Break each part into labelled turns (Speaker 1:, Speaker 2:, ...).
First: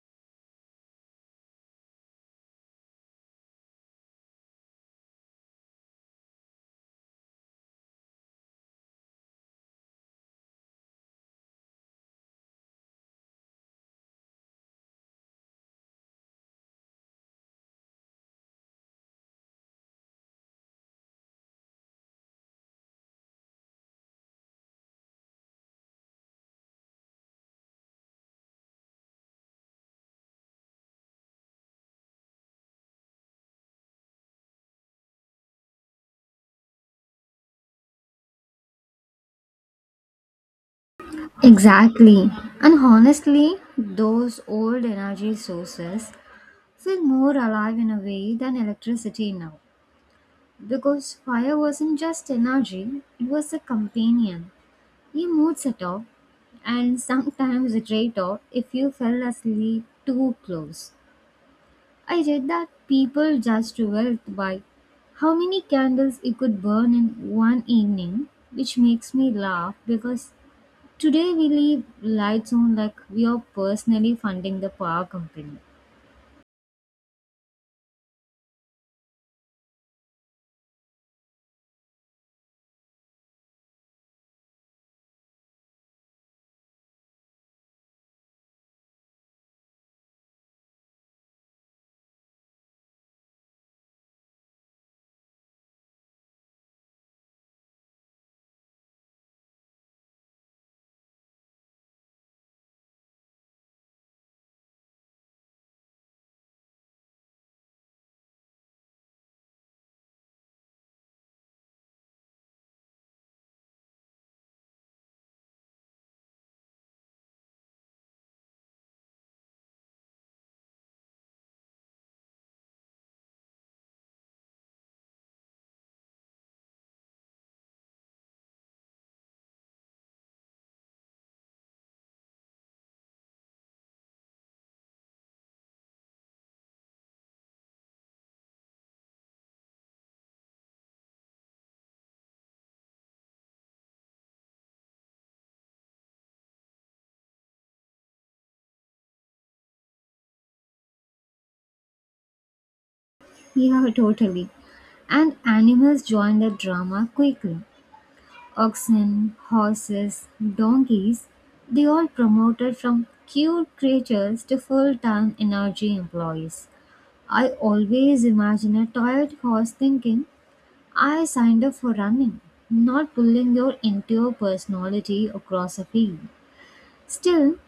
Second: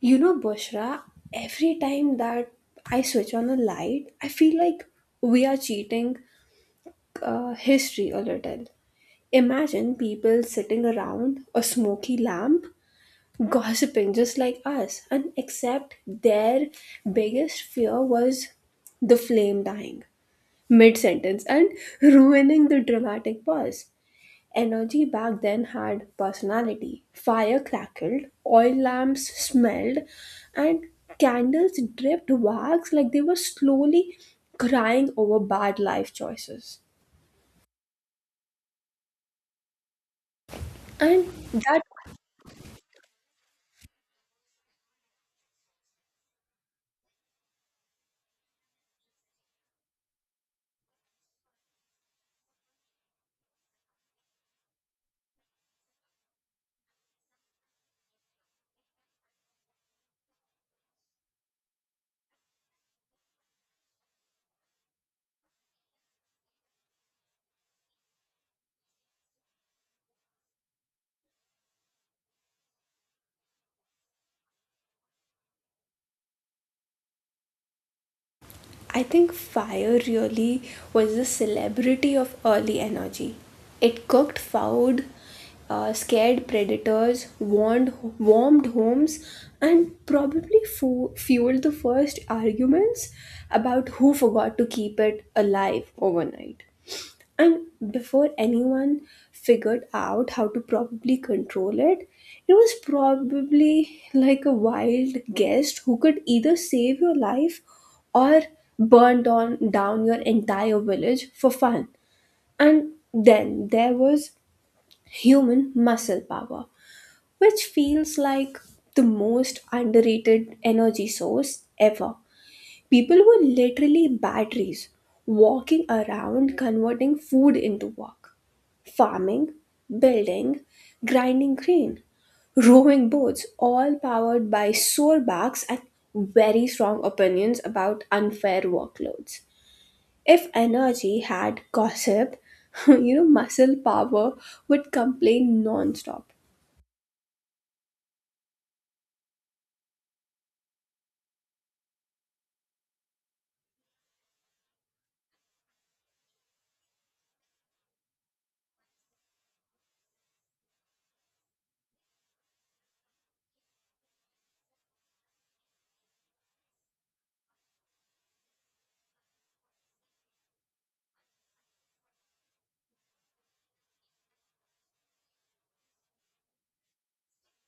Speaker 1: You know, Bushra, every time that I switch on a light, I feel like we are cheating history a little. Imagine people sitting around a smoky lamp, gossiping just like us, and except their biggest fear was the flame dying mid sentence and ruining the dramatic pause. Energy back then had personality. Fire crackled, oil lamps smelled, and candles dripped wax like they were slowly crying over bad life choices. And that
Speaker 2: Exactly. And honestly, those old energy sources feel more alive in a way than electricity now. Because fire wasn't just energy, it was a companion. You mood setter, and sometimes a traitor if you fell asleep too close. I read that people judged wealth by how many candles you could burn in one evening, which makes me laugh because today we leave lights on like we are personally funding the power company.
Speaker 1: I think fire really was the celebrity of early energy. It cooked food, scared predators, warmed homes, and probably fueled the first arguments about who forgot to keep it alive overnight. And before anyone figured out how to probably control it, it was probably like a wild guest who could either save your life or burn down your entire village for fun. And then there was human muscle power, which feels like the most underrated energy source ever. People were literally batteries, walking around converting food into work. Farming, building, grinding grain, rowing boats, all powered by sore backs and very strong opinions about unfair workloads. If energy had gossip, muscle power would complain non stop.
Speaker 2: Yeah, totally. And animals join the drama quickly. Oxen, horses, donkeys, they all promoted from cute creatures to full time energy employees. I always imagine a tired horse thinking, I signed up for running, not pulling your entire personality across a field. Still,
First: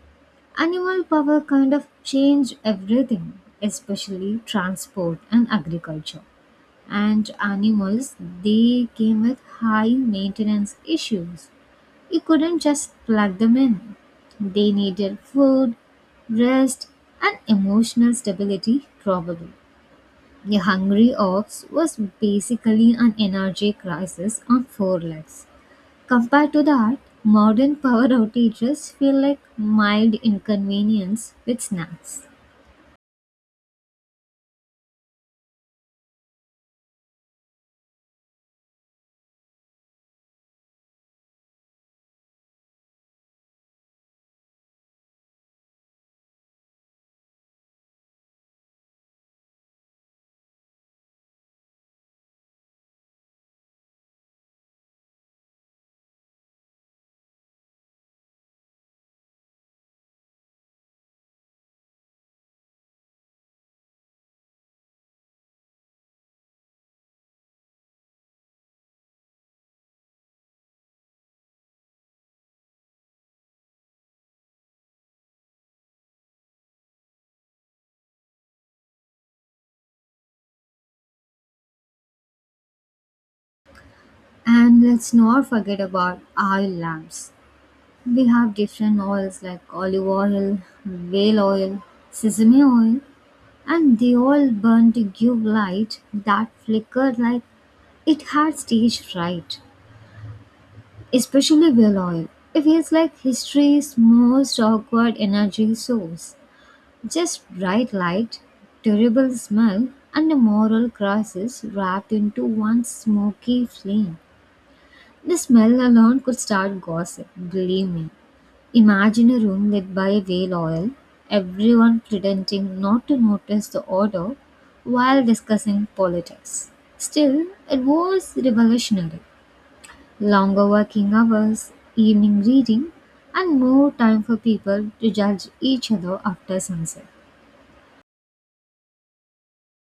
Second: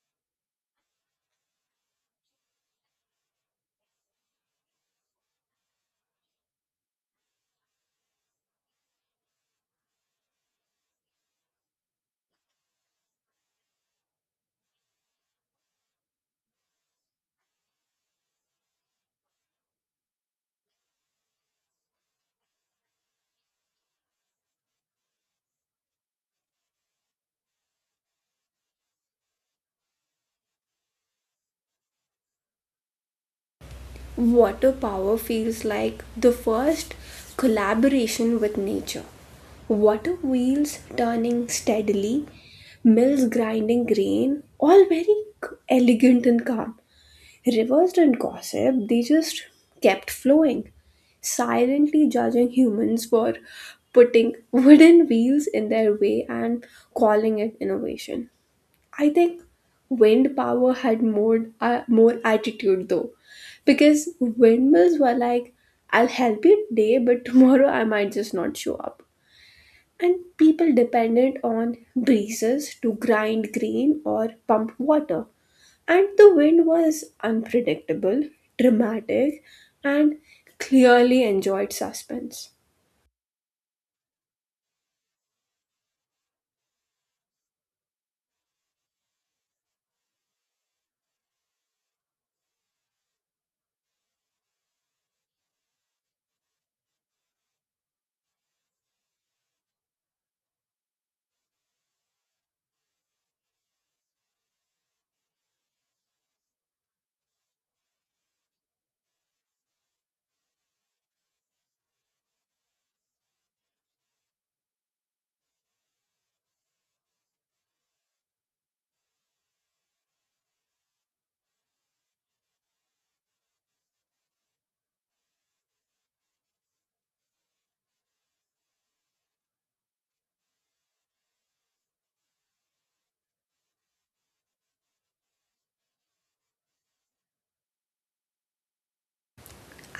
Speaker 2: animal power kind of changed everything, especially transport and agriculture. And animals, they came with high maintenance issues. You couldn't just plug them in. They needed food, rest, and emotional stability, probably. A hungry ox was basically an energy crisis on four legs. Compared to that, modern power outages feel like mild inconvenience with snacks.
Speaker 1: Water power feels like the first collaboration with nature. Water wheels turning steadily, mills grinding grain, all very elegant and calm. Rivers didn't gossip, they just kept flowing, silently judging humans for putting wooden wheels in their way and calling it innovation. I think wind power had more attitude though, because windmills were like, "I'll help you today, but tomorrow I might just not show up." And people depended on breezes to grind grain or pump water. And the wind was unpredictable, dramatic, and clearly enjoyed suspense.
Speaker 2: And let's not forget about oil lamps. We have different oils like olive oil, whale oil, sesame oil, and they all burn to give light that flicker like it had stage fright. Especially whale oil. It feels like history's most awkward energy source. Just bright light, terrible smell, and a moral crisis wrapped into one smoky flame. The smell alone could start gossip, believe me. Imagine a room lit by a whale oil, everyone pretending not to notice the odor while discussing politics. Still, it was revolutionary. Longer working hours, evening reading, and more time for people to judge each other after sunset.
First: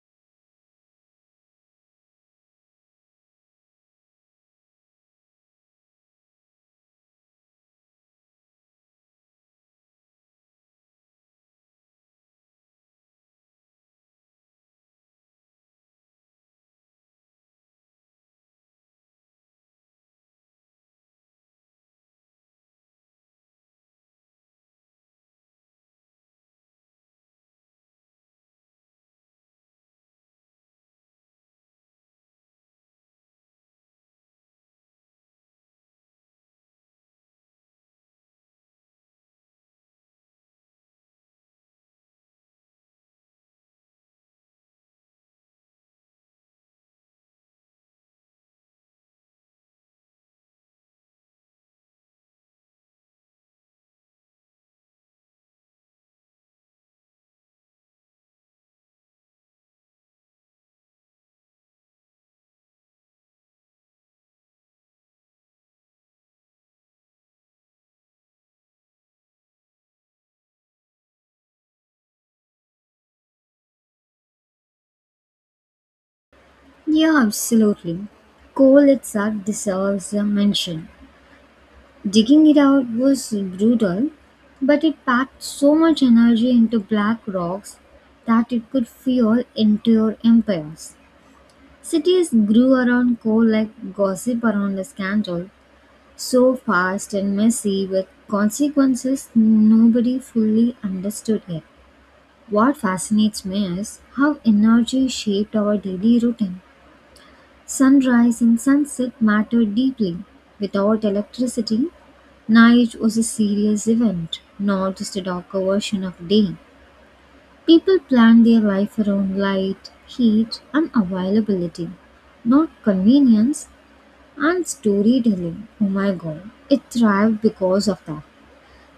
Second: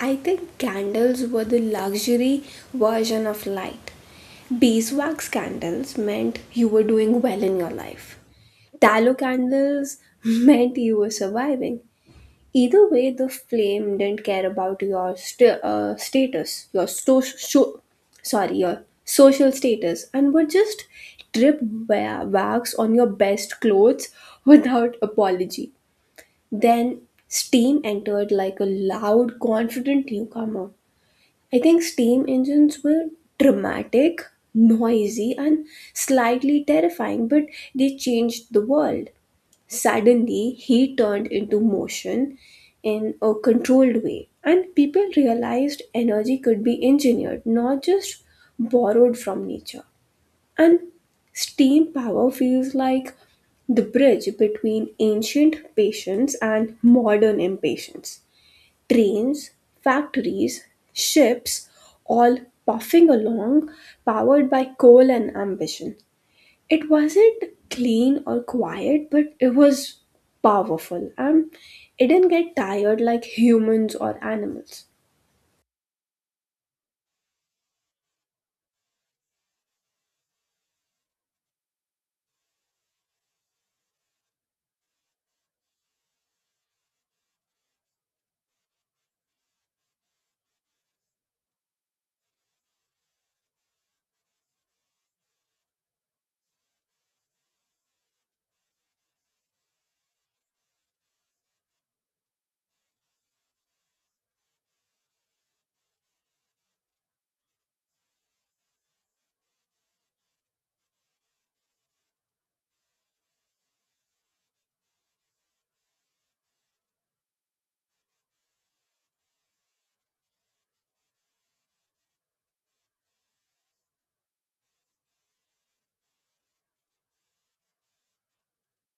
Speaker 1: I think candles were the luxury version of light. Beeswax candles meant you were doing well in your life. Tallow candles meant you were surviving. Either way, the flame didn't care about your status, your your social status, and would just drip wax on your best clothes without apology. Then steam entered like a loud, confident newcomer. I think steam engines were dramatic, noisy, and slightly terrifying, but they changed the world. Suddenly, heat turned into motion in a controlled way, and people realized energy could be engineered, not just borrowed from nature. And steam power feels like the bridge between ancient patience and modern impatience. Trains, factories, ships, all puffing along, powered by coal and ambition. It wasn't clean or quiet, but it was powerful and it didn't get tired like humans or animals.
Speaker 2: Yeah, absolutely. Coal itself deserves a mention. Digging it out was brutal, but it packed so much energy into black rocks that it could fuel entire empires. Cities grew around coal like gossip around a scandal, so fast and messy with consequences nobody fully understood yet. What fascinates me is how energy shaped our daily routine. Sunrise and sunset mattered deeply. Without electricity, night was a serious event, not just a darker version of day. People planned their life around light, heat, and availability, not convenience and storytelling. Oh my god, it thrived because of that.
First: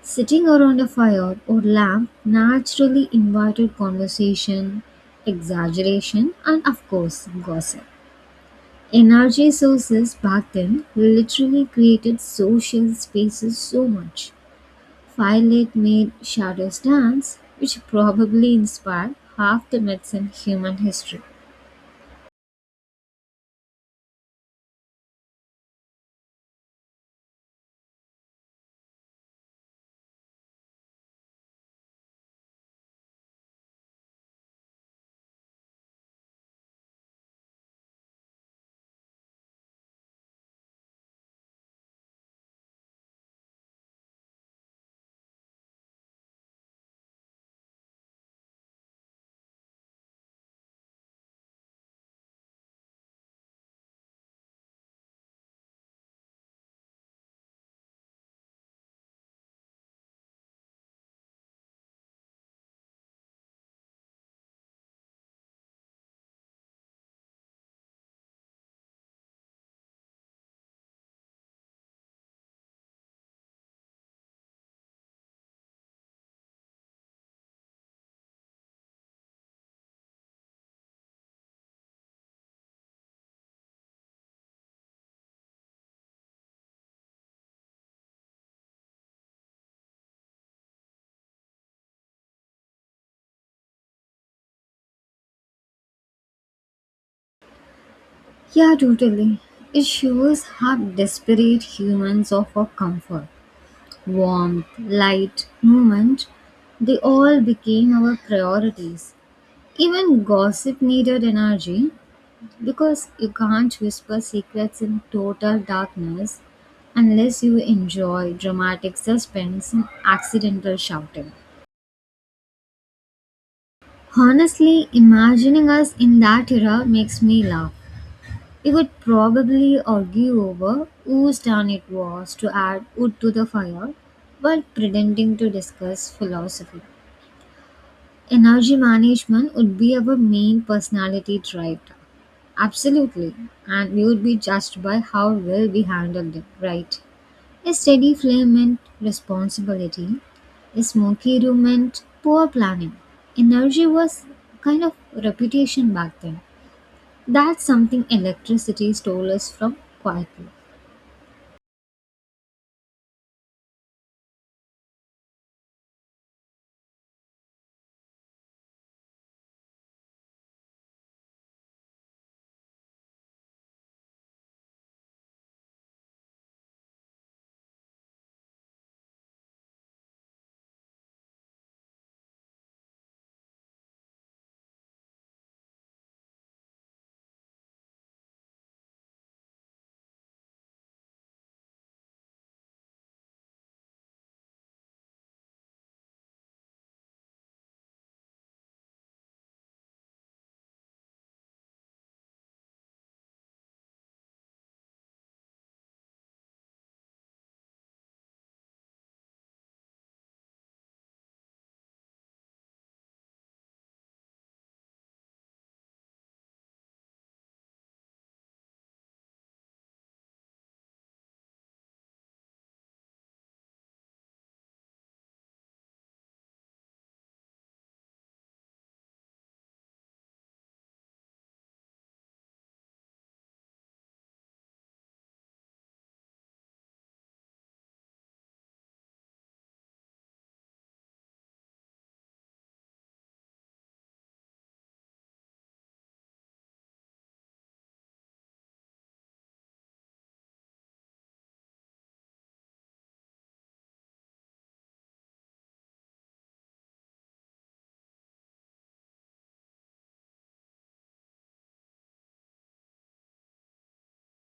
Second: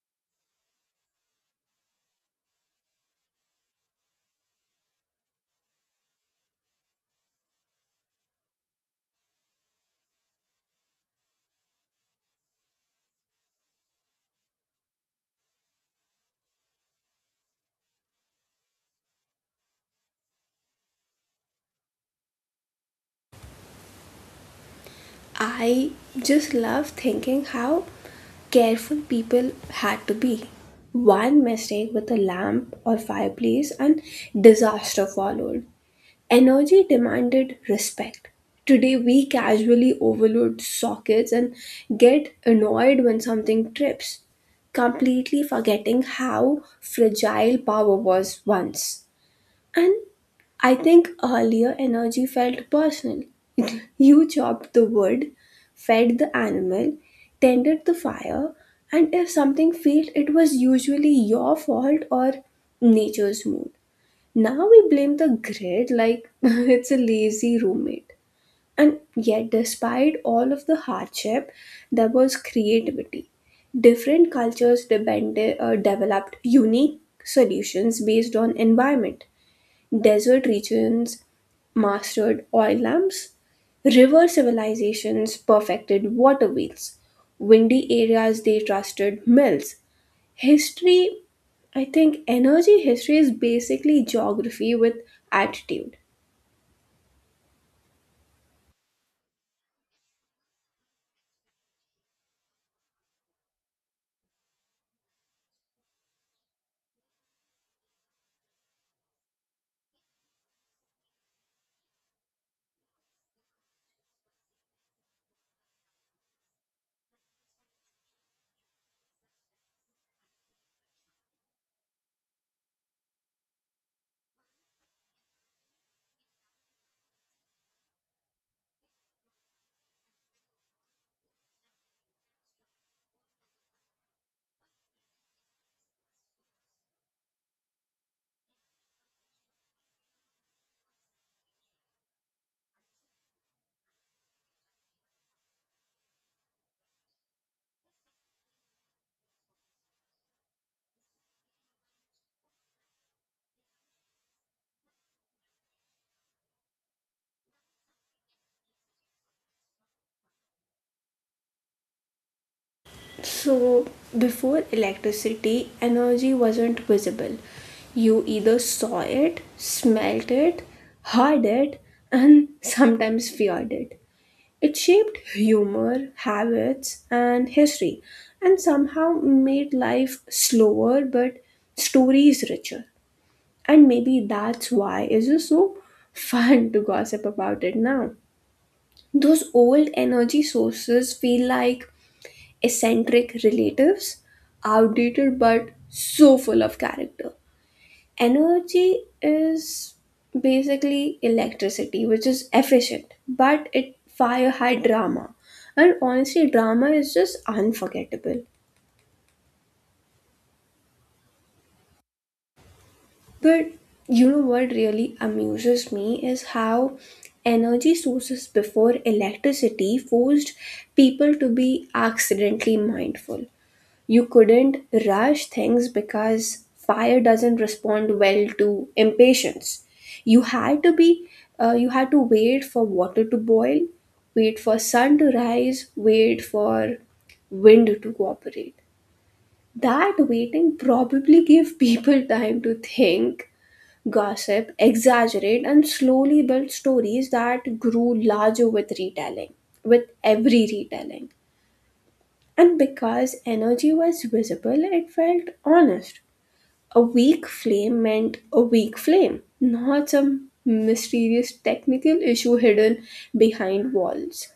Speaker 2: Sitting around a fire or lamp naturally invited conversation, exaggeration, and of course, gossip. Energy sources back then literally created social spaces so much. Firelight made shadows dance, which probably inspired half the myths in human history.
Speaker 1: I just love thinking how careful people had to be. One mistake with a lamp or fireplace and disaster followed. Energy demanded respect. Today, we casually overload sockets and get annoyed when something trips, completely forgetting how fragile power was once. And I think earlier energy felt personal. You chopped the wood, fed the animal, tended the fire, and if something failed, it was usually your fault or nature's mood. Now we blame the grid like it's a lazy roommate. And yet, despite all of the hardship, there was creativity. Different cultures developed unique solutions based on environment. Desert regions mastered oil lamps, river civilizations perfected water wheels, windy areas they trusted mills. History, I think energy history is basically geography with attitude.
Speaker 2: Yeah, totally. It shows how desperate humans are for comfort, warmth, light, movement. They all became our priorities. Even gossip needed energy, because you can't whisper secrets in total darkness unless you enjoy dramatic suspense and accidental shouting. Honestly, imagining us in that era makes me laugh. We would probably argue over whose turn it was to add wood to the fire while pretending to discuss philosophy. Energy management would be our main personality trait. Absolutely. And we would be judged by how well we handled it, right? A steady flame meant responsibility. A smoky room meant poor planning. Energy was kind of reputation back then. That's something electricity stole us from quietly.
Speaker 1: So, before electricity, energy wasn't visible. You either saw it, smelt it, heard it, and sometimes feared it. It shaped humor, habits, and history, and somehow made life slower but stories richer. And maybe that's why it's just so fun to gossip about it now. Those old energy sources feel like eccentric relatives, outdated but so full of character. Energy is basically electricity, which is efficient, but it fire high drama, and honestly drama is just unforgettable. But you know what really amuses me is how energy sources before electricity forced people to be accidentally mindful. You couldn't rush things because fire doesn't respond well to impatience. You had to wait for water to boil, wait for sun to rise, wait for wind to cooperate. That waiting probably gave people time to think, gossip, exaggerate, and slowly build stories that grew larger with every retelling. And because energy was visible, it felt honest. A weak flame meant a weak flame, not some mysterious technical issue hidden behind walls.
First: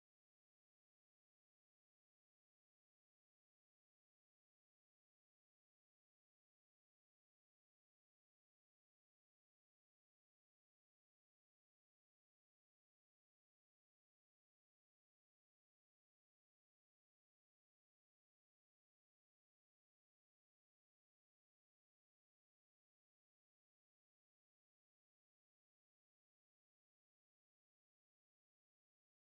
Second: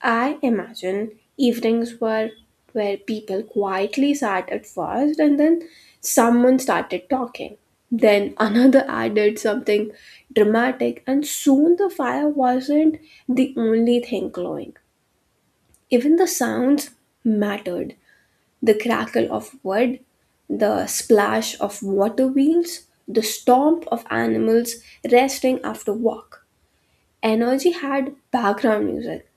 Speaker 1: I imagine evenings were where people quietly sat at first and then someone started talking. Then another added something dramatic, and soon the fire wasn't the only thing glowing. Even the sounds mattered: the crackle of wood, the splash of water wheels, the stomp of animals resting after walk. Energy had background music.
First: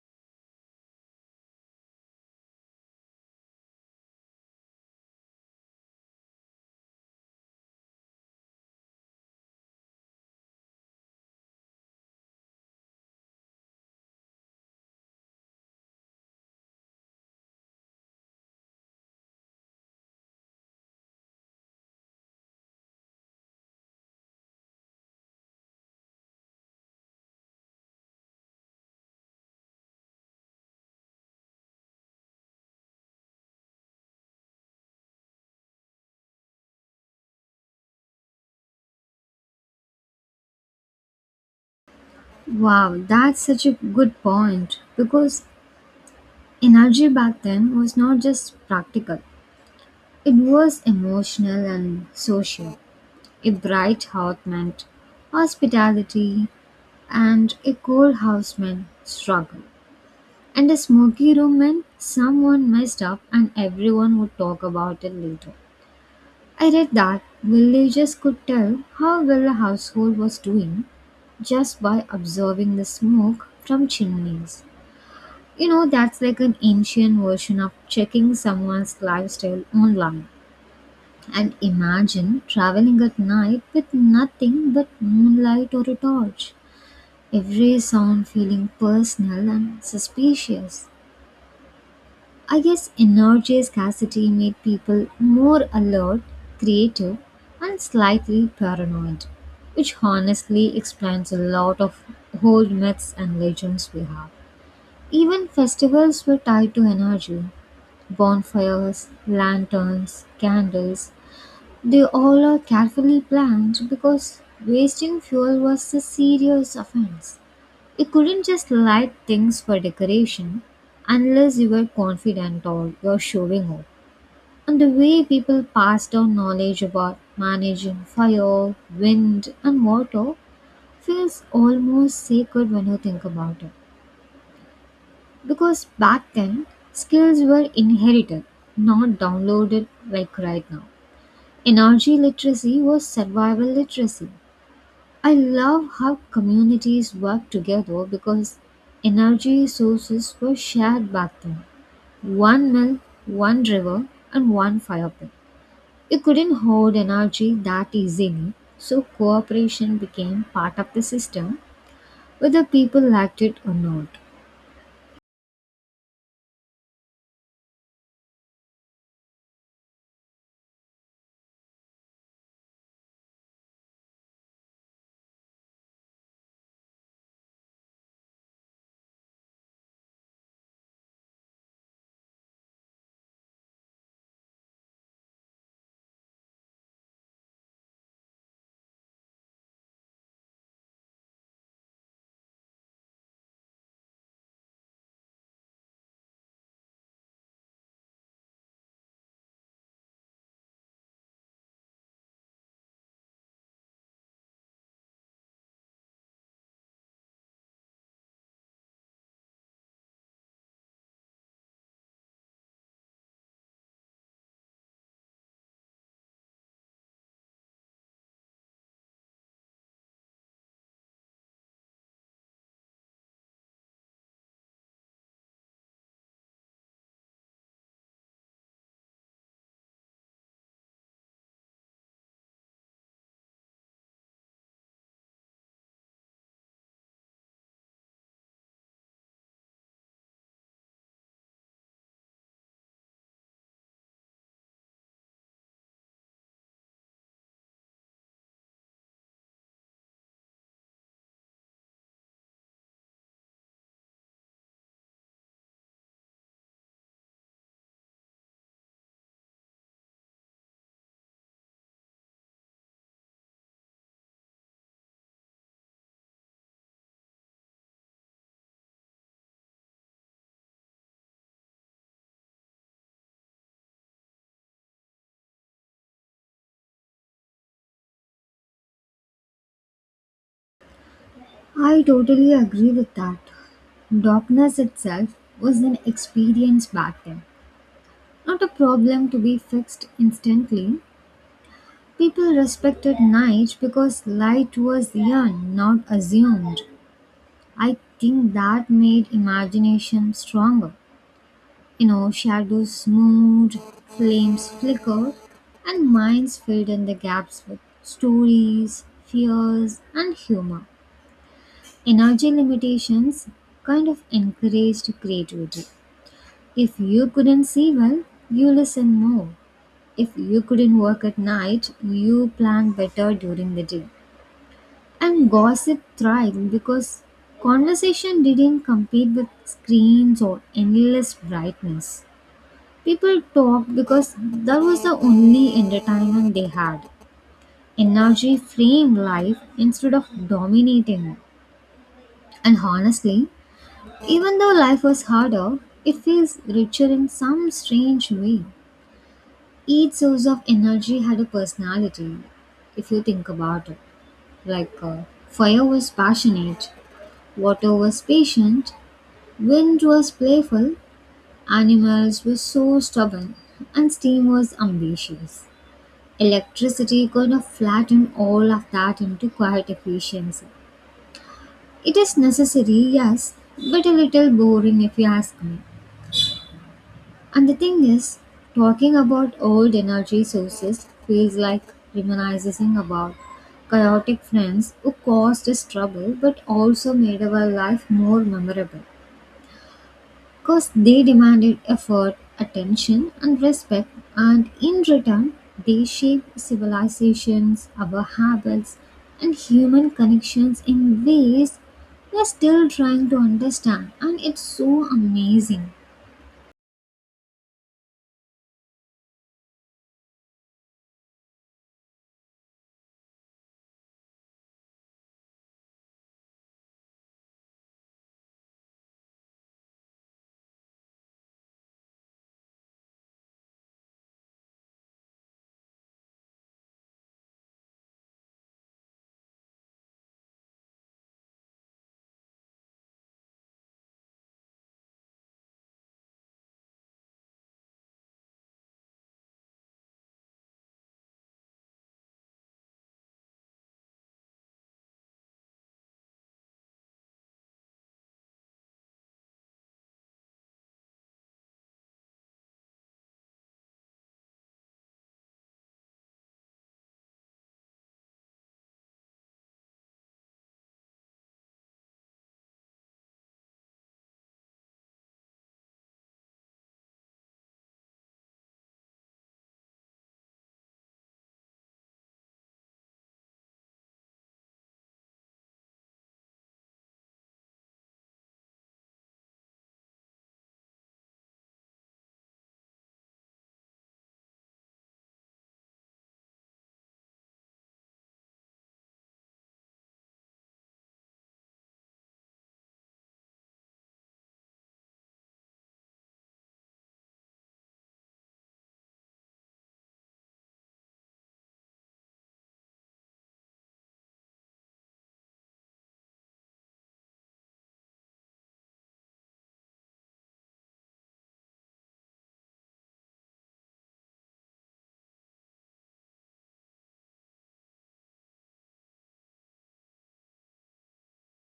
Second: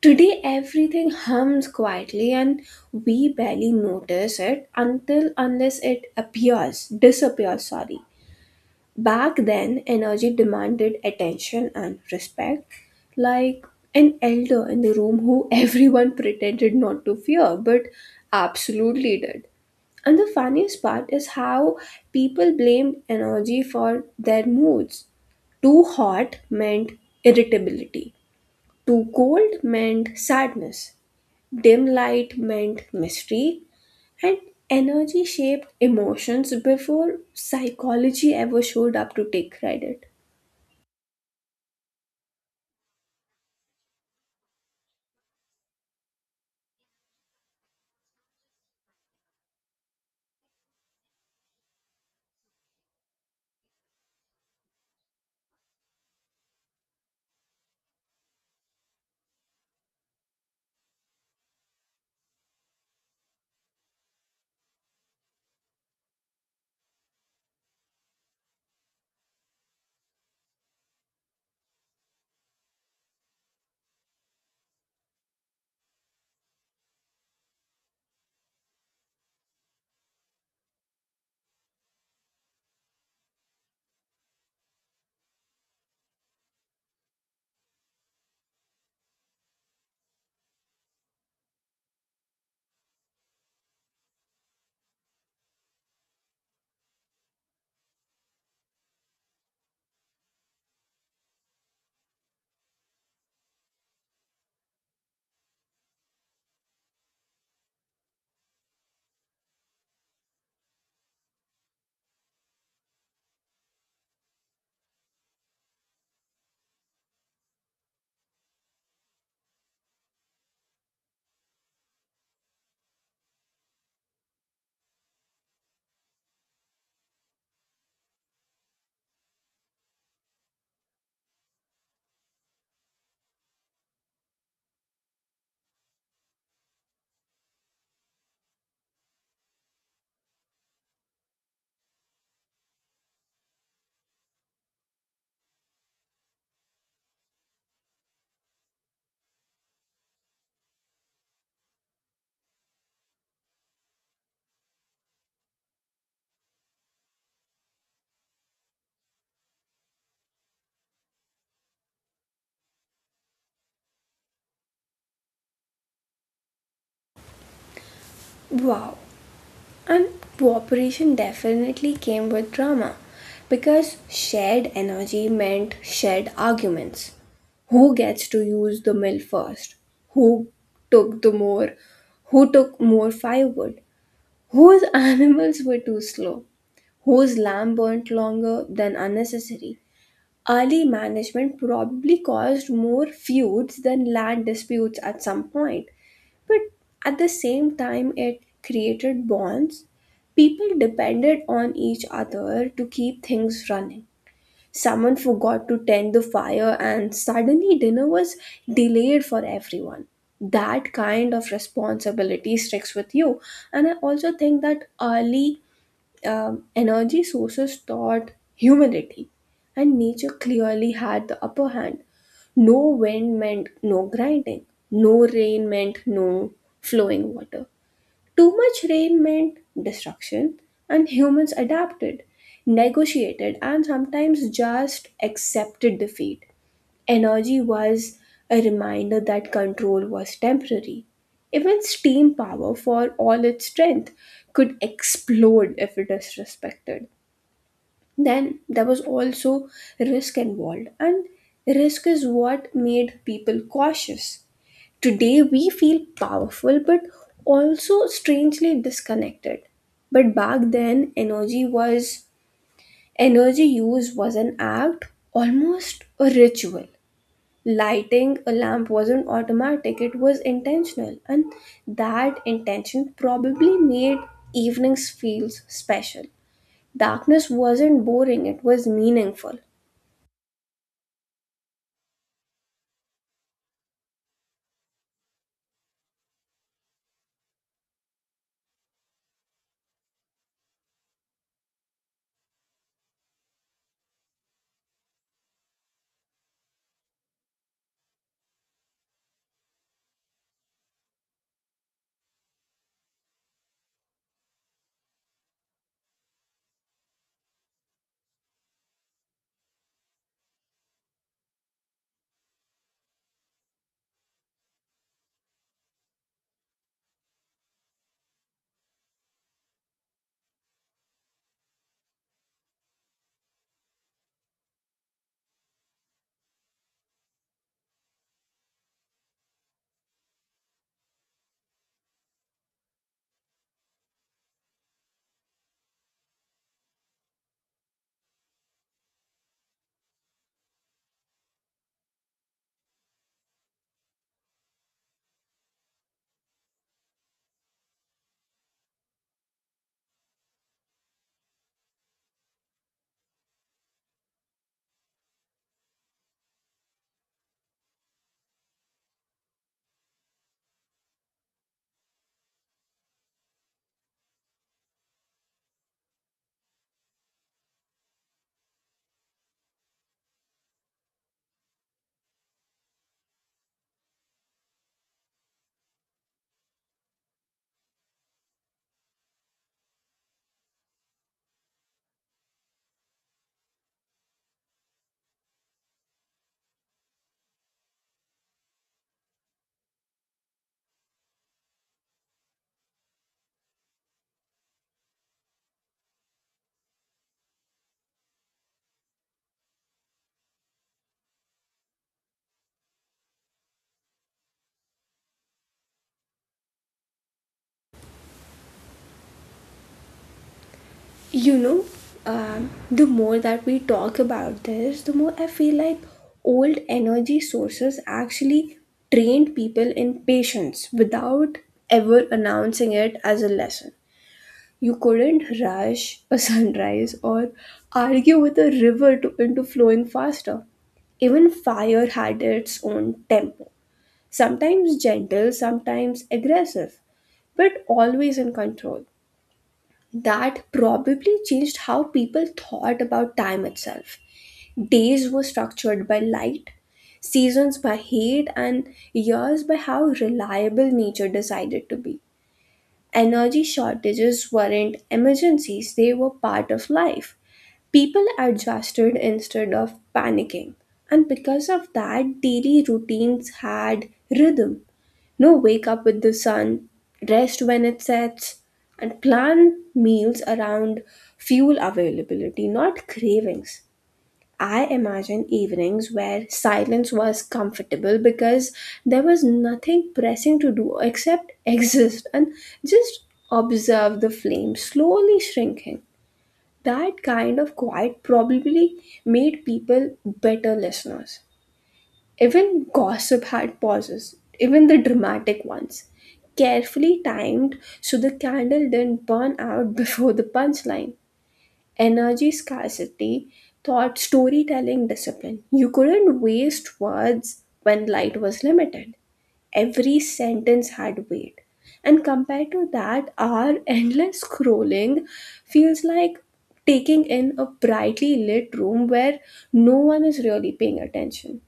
Speaker 1: Today, everything hums quietly, and we barely notice it until unless it appears, disappears. Sorry. Back then, energy demanded attention and respect, like an elder in the room who everyone pretended not to fear but absolutely did. And the funniest part is how people blamed energy for their moods. Too hot meant irritability, too cold meant sadness, dim light meant mystery, and energy shaped emotions before psychology ever showed up to take credit.
Speaker 2: Wow, that's such a good point because energy back then was not just practical, it was emotional and social. A bright heart meant hospitality, and a coal house man struggle. And a smoky room man, someone messed up and everyone would talk about it later. I read that villagers could tell how well a household was doing just by observing the smoke from chimneys. You know, that's like an ancient version of checking someone's lifestyle online. And imagine traveling at night with nothing but moonlight or a torch. Every sound feeling personal and suspicious. I guess energy scarcity made people more alert, creative, and slightly paranoid, which honestly explains a lot of old myths and legends we have. Even festivals were tied to energy. Bonfires, lanterns, candles, they all are carefully planned because wasting fuel was a serious offense. You couldn't just light things for decoration unless you were confident or you're showing off. And the way people pass down knowledge about managing fire, wind, and water feels almost sacred when you think about it. Because back then, skills were inherited, not downloaded like right now. Energy literacy was survival literacy. I love how communities worked together because energy sources were shared back then. One mill, one river, and one fire pit. You couldn't hoard energy that easily, so cooperation became part of the system, whether people liked it or not.
Speaker 1: Wow. And cooperation definitely came with drama because shared energy meant shared arguments. Who gets to use the mill first? Who took the more? Who took more firewood? Whose animals were too slow? Whose lamb burnt longer than unnecessary? Early management probably caused more feuds than land disputes at some point, but at the same time, it created bonds. People depended on each other to keep things running. Someone forgot to tend the fire, and suddenly dinner was delayed for everyone. That kind of responsibility sticks with you, and I also think that early energy sources taught humility, and nature clearly had the upper hand. No wind meant no grinding, no rain meant no flowing water. Too much rain meant destruction, and humans adapted, negotiated, and sometimes just accepted defeat. Energy was a reminder that control was temporary. Even steam power, for all its strength, could explode if it is respected. Then there was also risk involved, and risk is what made people cautious. Today we feel powerful but also strangely disconnected. But back then energy use was an act, almost a ritual. Lighting a lamp wasn't automatic, it was intentional, and that intention probably made evenings feel special. Darkness wasn't boring, it was meaningful.
Speaker 2: I totally agree with that. Darkness itself was an experience back then, not a problem to be fixed instantly. People respected night because light was young, not assumed. I think that made imagination stronger. You know, shadows moved, flames flickered, and minds filled in the gaps with stories, fears, and humor. Energy limitations kind of encouraged creativity. If you couldn't see well, you listen more. If you couldn't work at night, you plan better during the day. And gossip thrived because conversation didn't compete with screens or endless brightness. People talked because that was the only entertainment they had. Energy framed life instead of dominating it. And honestly, even though life was harder, it feels richer in some strange way. Each source of energy had a personality, if you think about it. Like fire was passionate, water was patient, wind was playful, animals were so stubborn, and steam was ambitious. Electricity could have flattened all of that into quiet efficiency. It is necessary, yes, but a little boring if you ask me. And the thing is, talking about old energy sources feels like reminiscing about chaotic friends who caused us trouble but also made our life more memorable. Because they demanded effort, attention, and respect, and in return, they shaped civilizations, our habits, and human connections in ways we're still trying to understand, and it's so amazing.
Speaker 1: You know, the more that we talk about this, the more I feel like old energy sources actually trained people in patience without ever announcing it as a lesson. You couldn't rush a sunrise or argue with a river into flowing faster. Even fire had its own tempo, sometimes gentle, sometimes aggressive, but always in control. That probably changed how people thought about time itself. Days were structured by light, seasons by heat, and years by how reliable nature decided to be. Energy shortages weren't emergencies, they were part of life. People adjusted instead of panicking, and because of that, daily routines had rhythm. No, wake up with the sun, rest when it sets, and plan meals around fuel availability, not cravings. I imagine evenings where silence was comfortable because there was nothing pressing to do except exist and just observe the flame slowly shrinking. That kind of quiet probably made people better listeners. Even gossip had pauses, even the dramatic ones, carefully timed so the candle didn't burn out before the punchline. Energy scarcity taught storytelling discipline. You couldn't waste words when light was limited. Every sentence had weight. And compared to that, our endless scrolling feels like taking in a brightly lit room where no one is really paying attention.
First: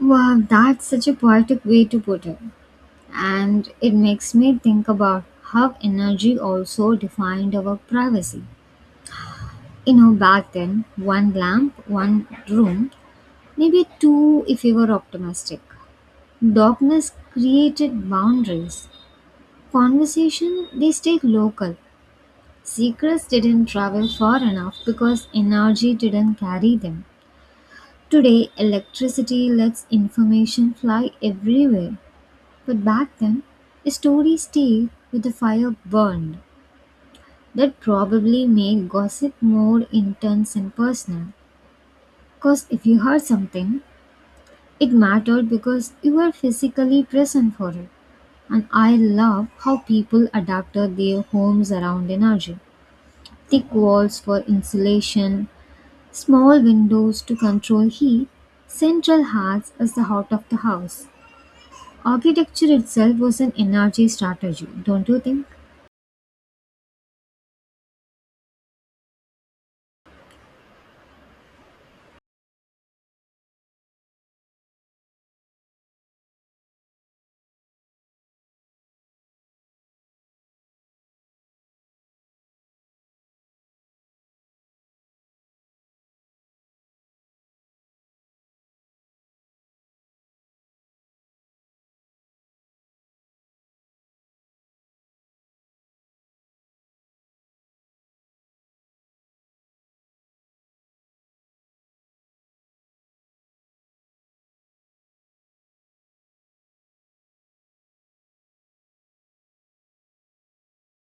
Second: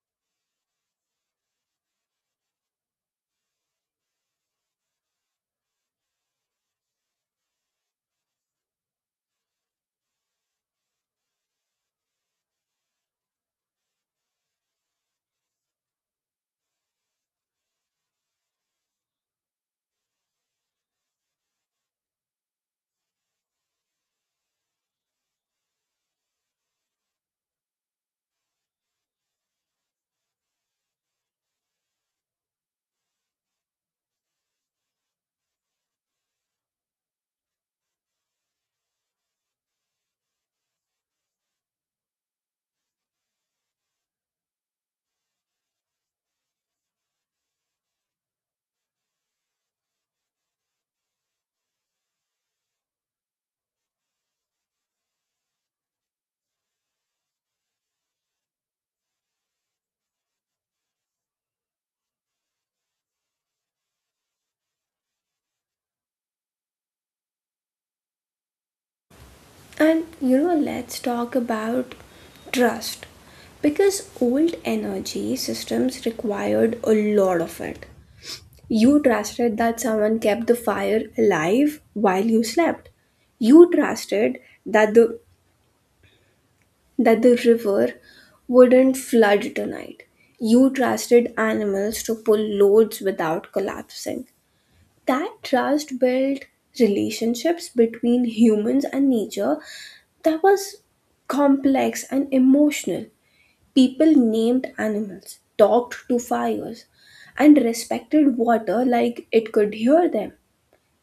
Speaker 2: Wow, that's such a poetic way to put it. And it makes me think about how energy also defined our privacy. You know, back then, one lamp, one room, maybe two if you were optimistic. Darkness created boundaries. Conversation, they stayed local. Secrets didn't travel far enough because energy didn't carry them. Today, electricity lets information fly everywhere. But back then, a story stayed with the fire burned. That probably made gossip more intense and personal. Because if you heard something, it mattered because you were physically present for it. And I love how people adapted their homes around energy. Thick walls for insulation, small windows to control heat, central hearths as the heart of the house. Architecture itself was an energy strategy, don't you think?
Speaker 1: And you know, let's talk about trust because old energy systems required a lot of it. You trusted that someone kept the fire alive while you slept. You trusted that the that the river wouldn't flood tonight. You trusted animals to pull loads without collapsing. That trust built relationships between humans and nature that was complex and emotional. People named animals, talked to fires, and respected water like it could hear them.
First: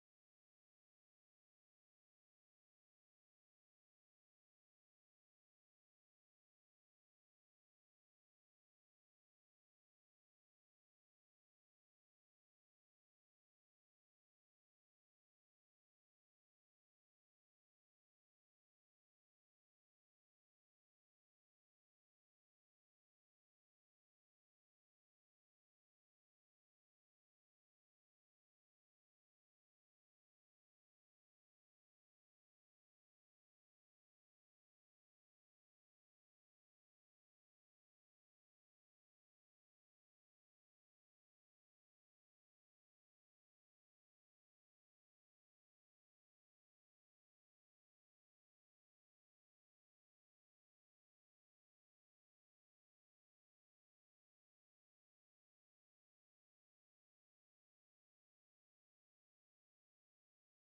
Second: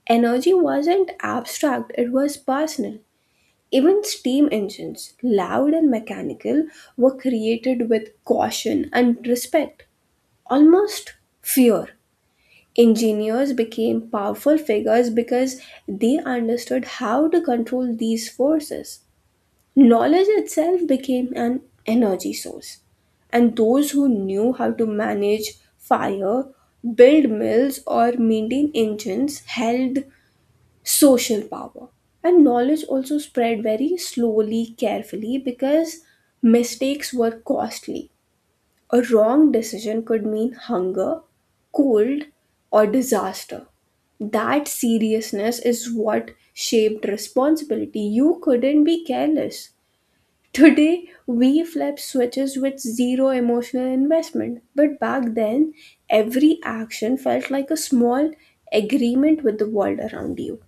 Speaker 1: Energy wasn't abstract, it was personal. Even steam engines, loud and mechanical, were created with caution and respect, almost fear. Engineers became powerful figures because they understood how to control these forces. Knowledge itself became an energy source, and those who knew how to manage fire, build mills, or maintain engines held social power. And knowledge also spread very slowly, carefully, because mistakes were costly. A wrong decision could mean hunger, cold, or disaster. That seriousness is what shaped responsibility. You couldn't be careless. Today, we flip switches with zero emotional investment, but back then, every action felt like a small agreement with the world around you.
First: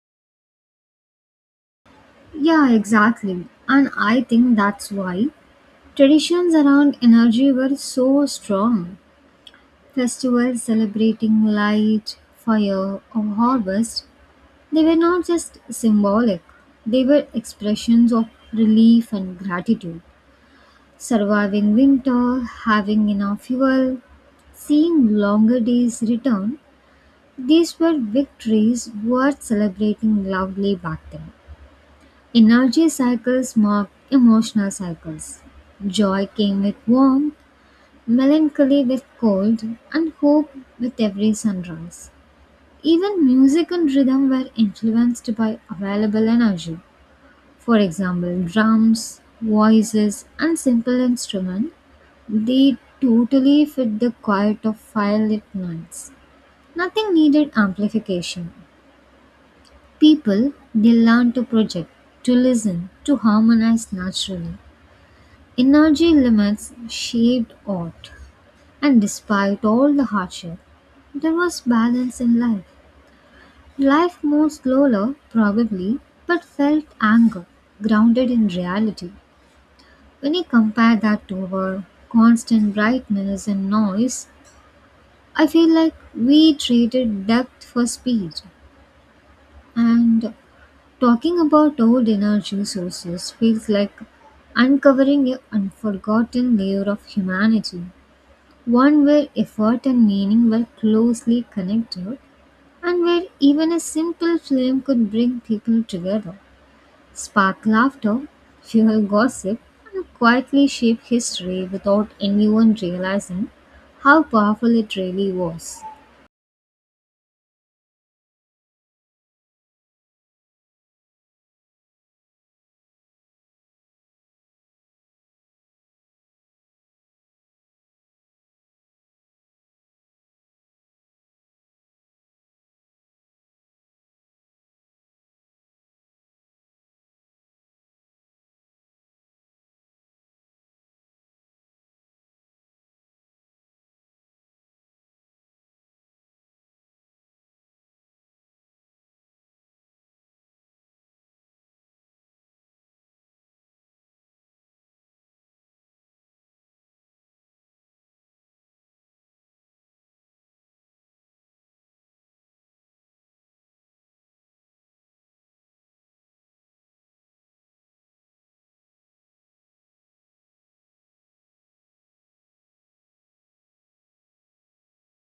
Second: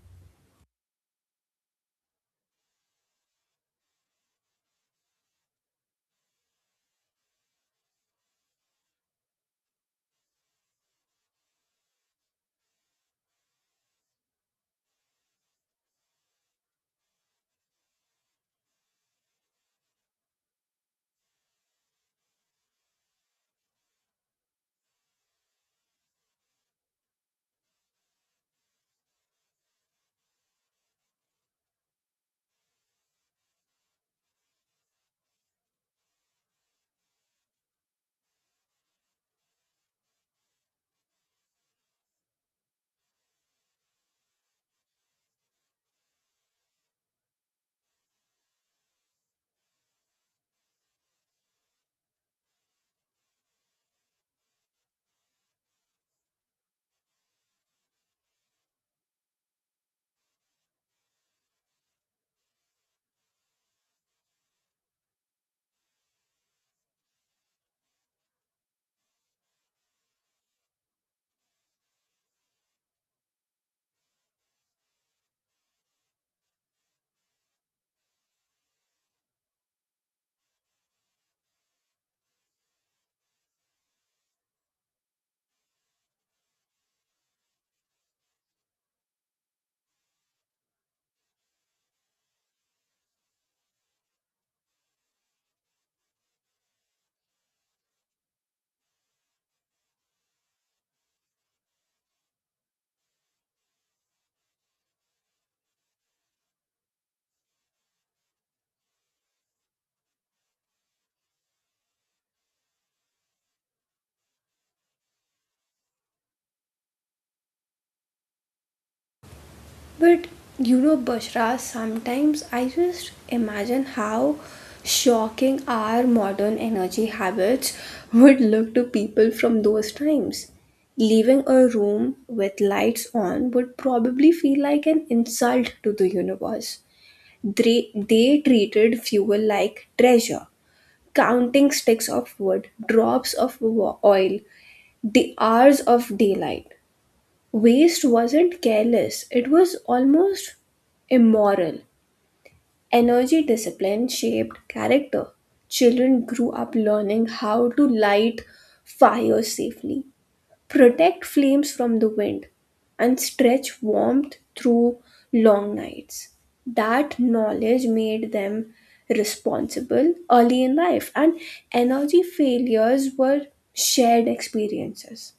Speaker 2: Yeah, exactly. And I think that's why traditions around energy were so strong. Festivals celebrating light, fire, or harvest, they were not just symbolic, they were expressions of relief and gratitude. Surviving winter, having enough fuel, seeing longer days return, these were victories worth celebrating loudly back then. Energy cycles marked emotional cycles. Joy came with warmth, melancholy with cold, and hope with every sunrise. Even music and rhythm were influenced by available energy. For example, drums, voices, and simple instruments, they totally fit the quiet of firelit nights. Nothing needed amplification. People, they learn to project, to listen, to harmonize naturally. Energy limits shaped art, and despite all the hardship, there was balance in life. Life moved slower, probably, but felt anchor, grounded in reality. When I compare that to our constant brightness and noise, I feel like we traded depth for speed. And talking about old energy sources feels like uncovering a unforgotten layer of humanity, one where effort and meaning were closely connected, and where even a simple flame could bring people together. Spark laughter, fuel gossip, and quietly shape history without anyone realizing how powerful it really was.
Speaker 1: But you know, Bushra, sometimes I just imagine how shocking our modern energy habits would look to people from those times. Leaving a room with lights on would probably feel like an insult to the universe. They treated fuel like treasure, counting sticks of wood, drops of oil, the hours of daylight. Waste wasn't careless, it was almost immoral. Energy discipline shaped character. Children grew up learning how to light fires safely, protect flames from the wind, and stretch warmth through long nights. That knowledge made them responsible early in life, and energy failures were shared experiences.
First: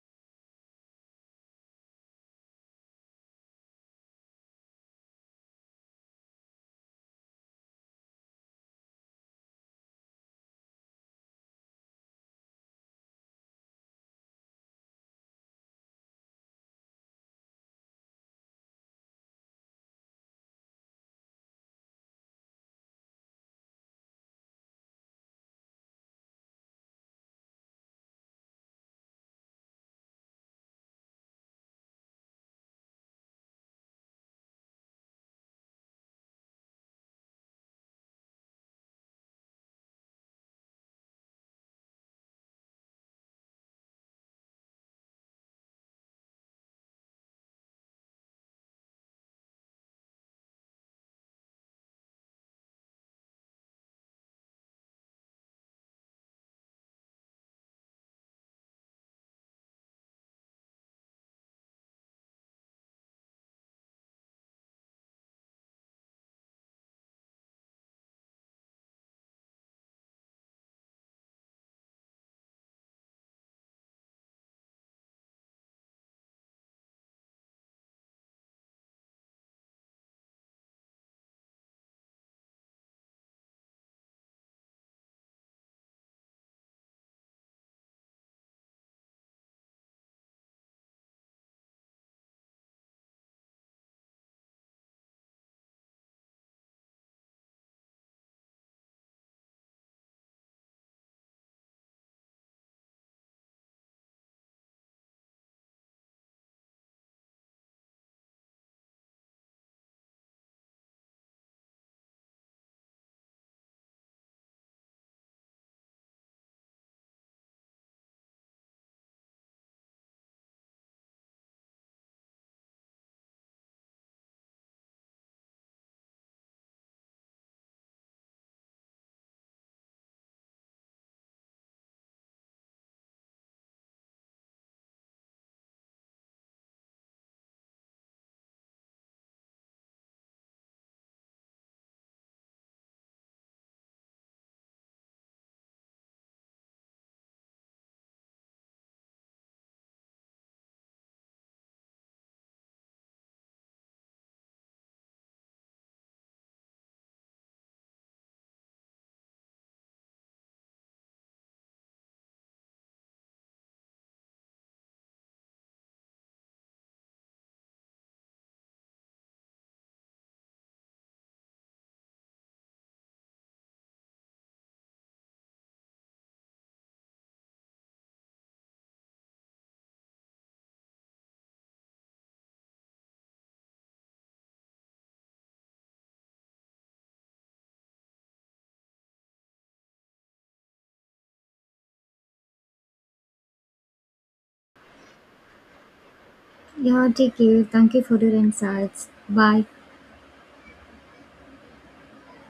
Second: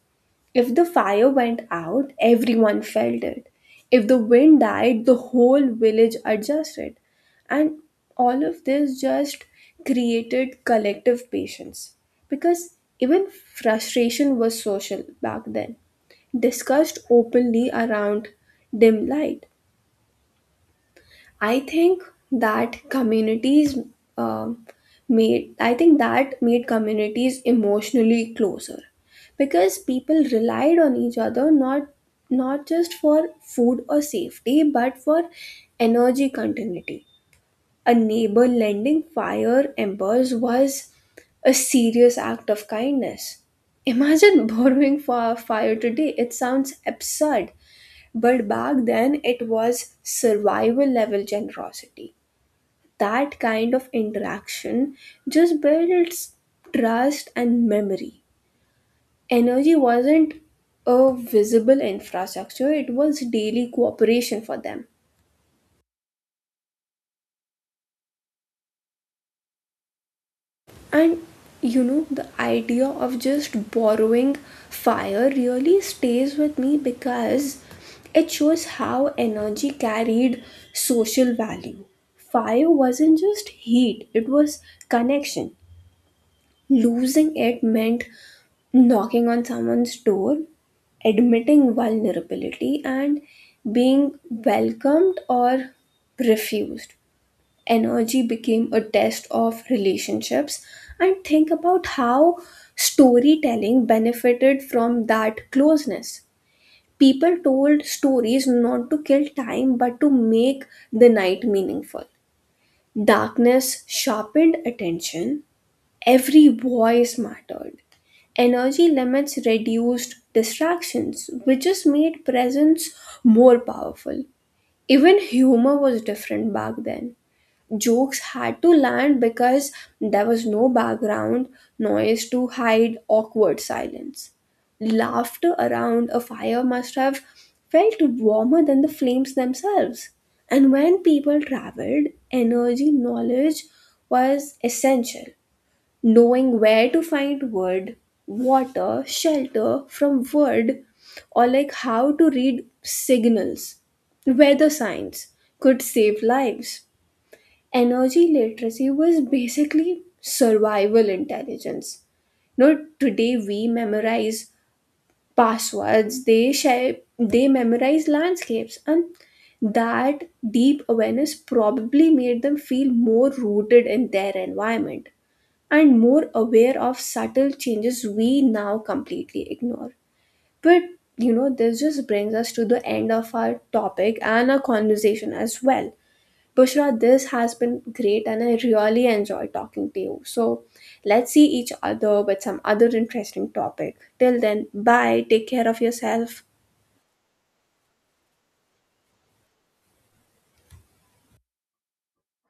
Speaker 1: If the fire went out, everyone felt it. If the wind died, the whole village adjusted. And all of this just created collective patience. Because even frustration was social back then, discussed openly around dim light. I think that communities um I think that made communities emotionally closer because people relied on each other not just for food or safety but for energy continuity. A neighbor lending fire embers was a serious act of kindness. Imagine borrowing for a fire today. It sounds absurd. But back then, it was survival level generosity. That kind of interaction just builds trust and memory. Energy wasn't a visible infrastructure, it was daily cooperation for them. And you know, the idea of just borrowing fire really stays with me because it shows how energy carried social value. Fire wasn't just heat, it was connection. Losing it meant knocking on someone's door, admitting vulnerability, and being welcomed or refused. Energy became a test of relationships. And think about how storytelling benefited from that closeness. People told stories not to kill time but to make the night meaningful. Darkness sharpened attention, every voice mattered. Energy limits reduced distractions, which just made presence more powerful. Even humor was different back then. Jokes had to land because there was no background noise to hide awkward silence. Laughter around a fire must have felt warmer than the flames themselves. And when people traveled, energy knowledge was essential. Knowing where to find wood, water, shelter from wood, or like how to read signals, weather signs could save lives. Energy literacy was basically survival intelligence. No, today we memorize passwords, they shape, they memorize landscapes, and that deep awareness probably made them feel more rooted in their environment and more aware of subtle changes we now completely ignore. But you know, this just brings us to the end of our topic and our conversation as well. Bushra, this has been great and I really enjoy talking to you. So let's see each other with some other interesting topic. Till then, bye. Take care of yourself.
Speaker 2: Yeah, take care. Thank you for your insights. Bye.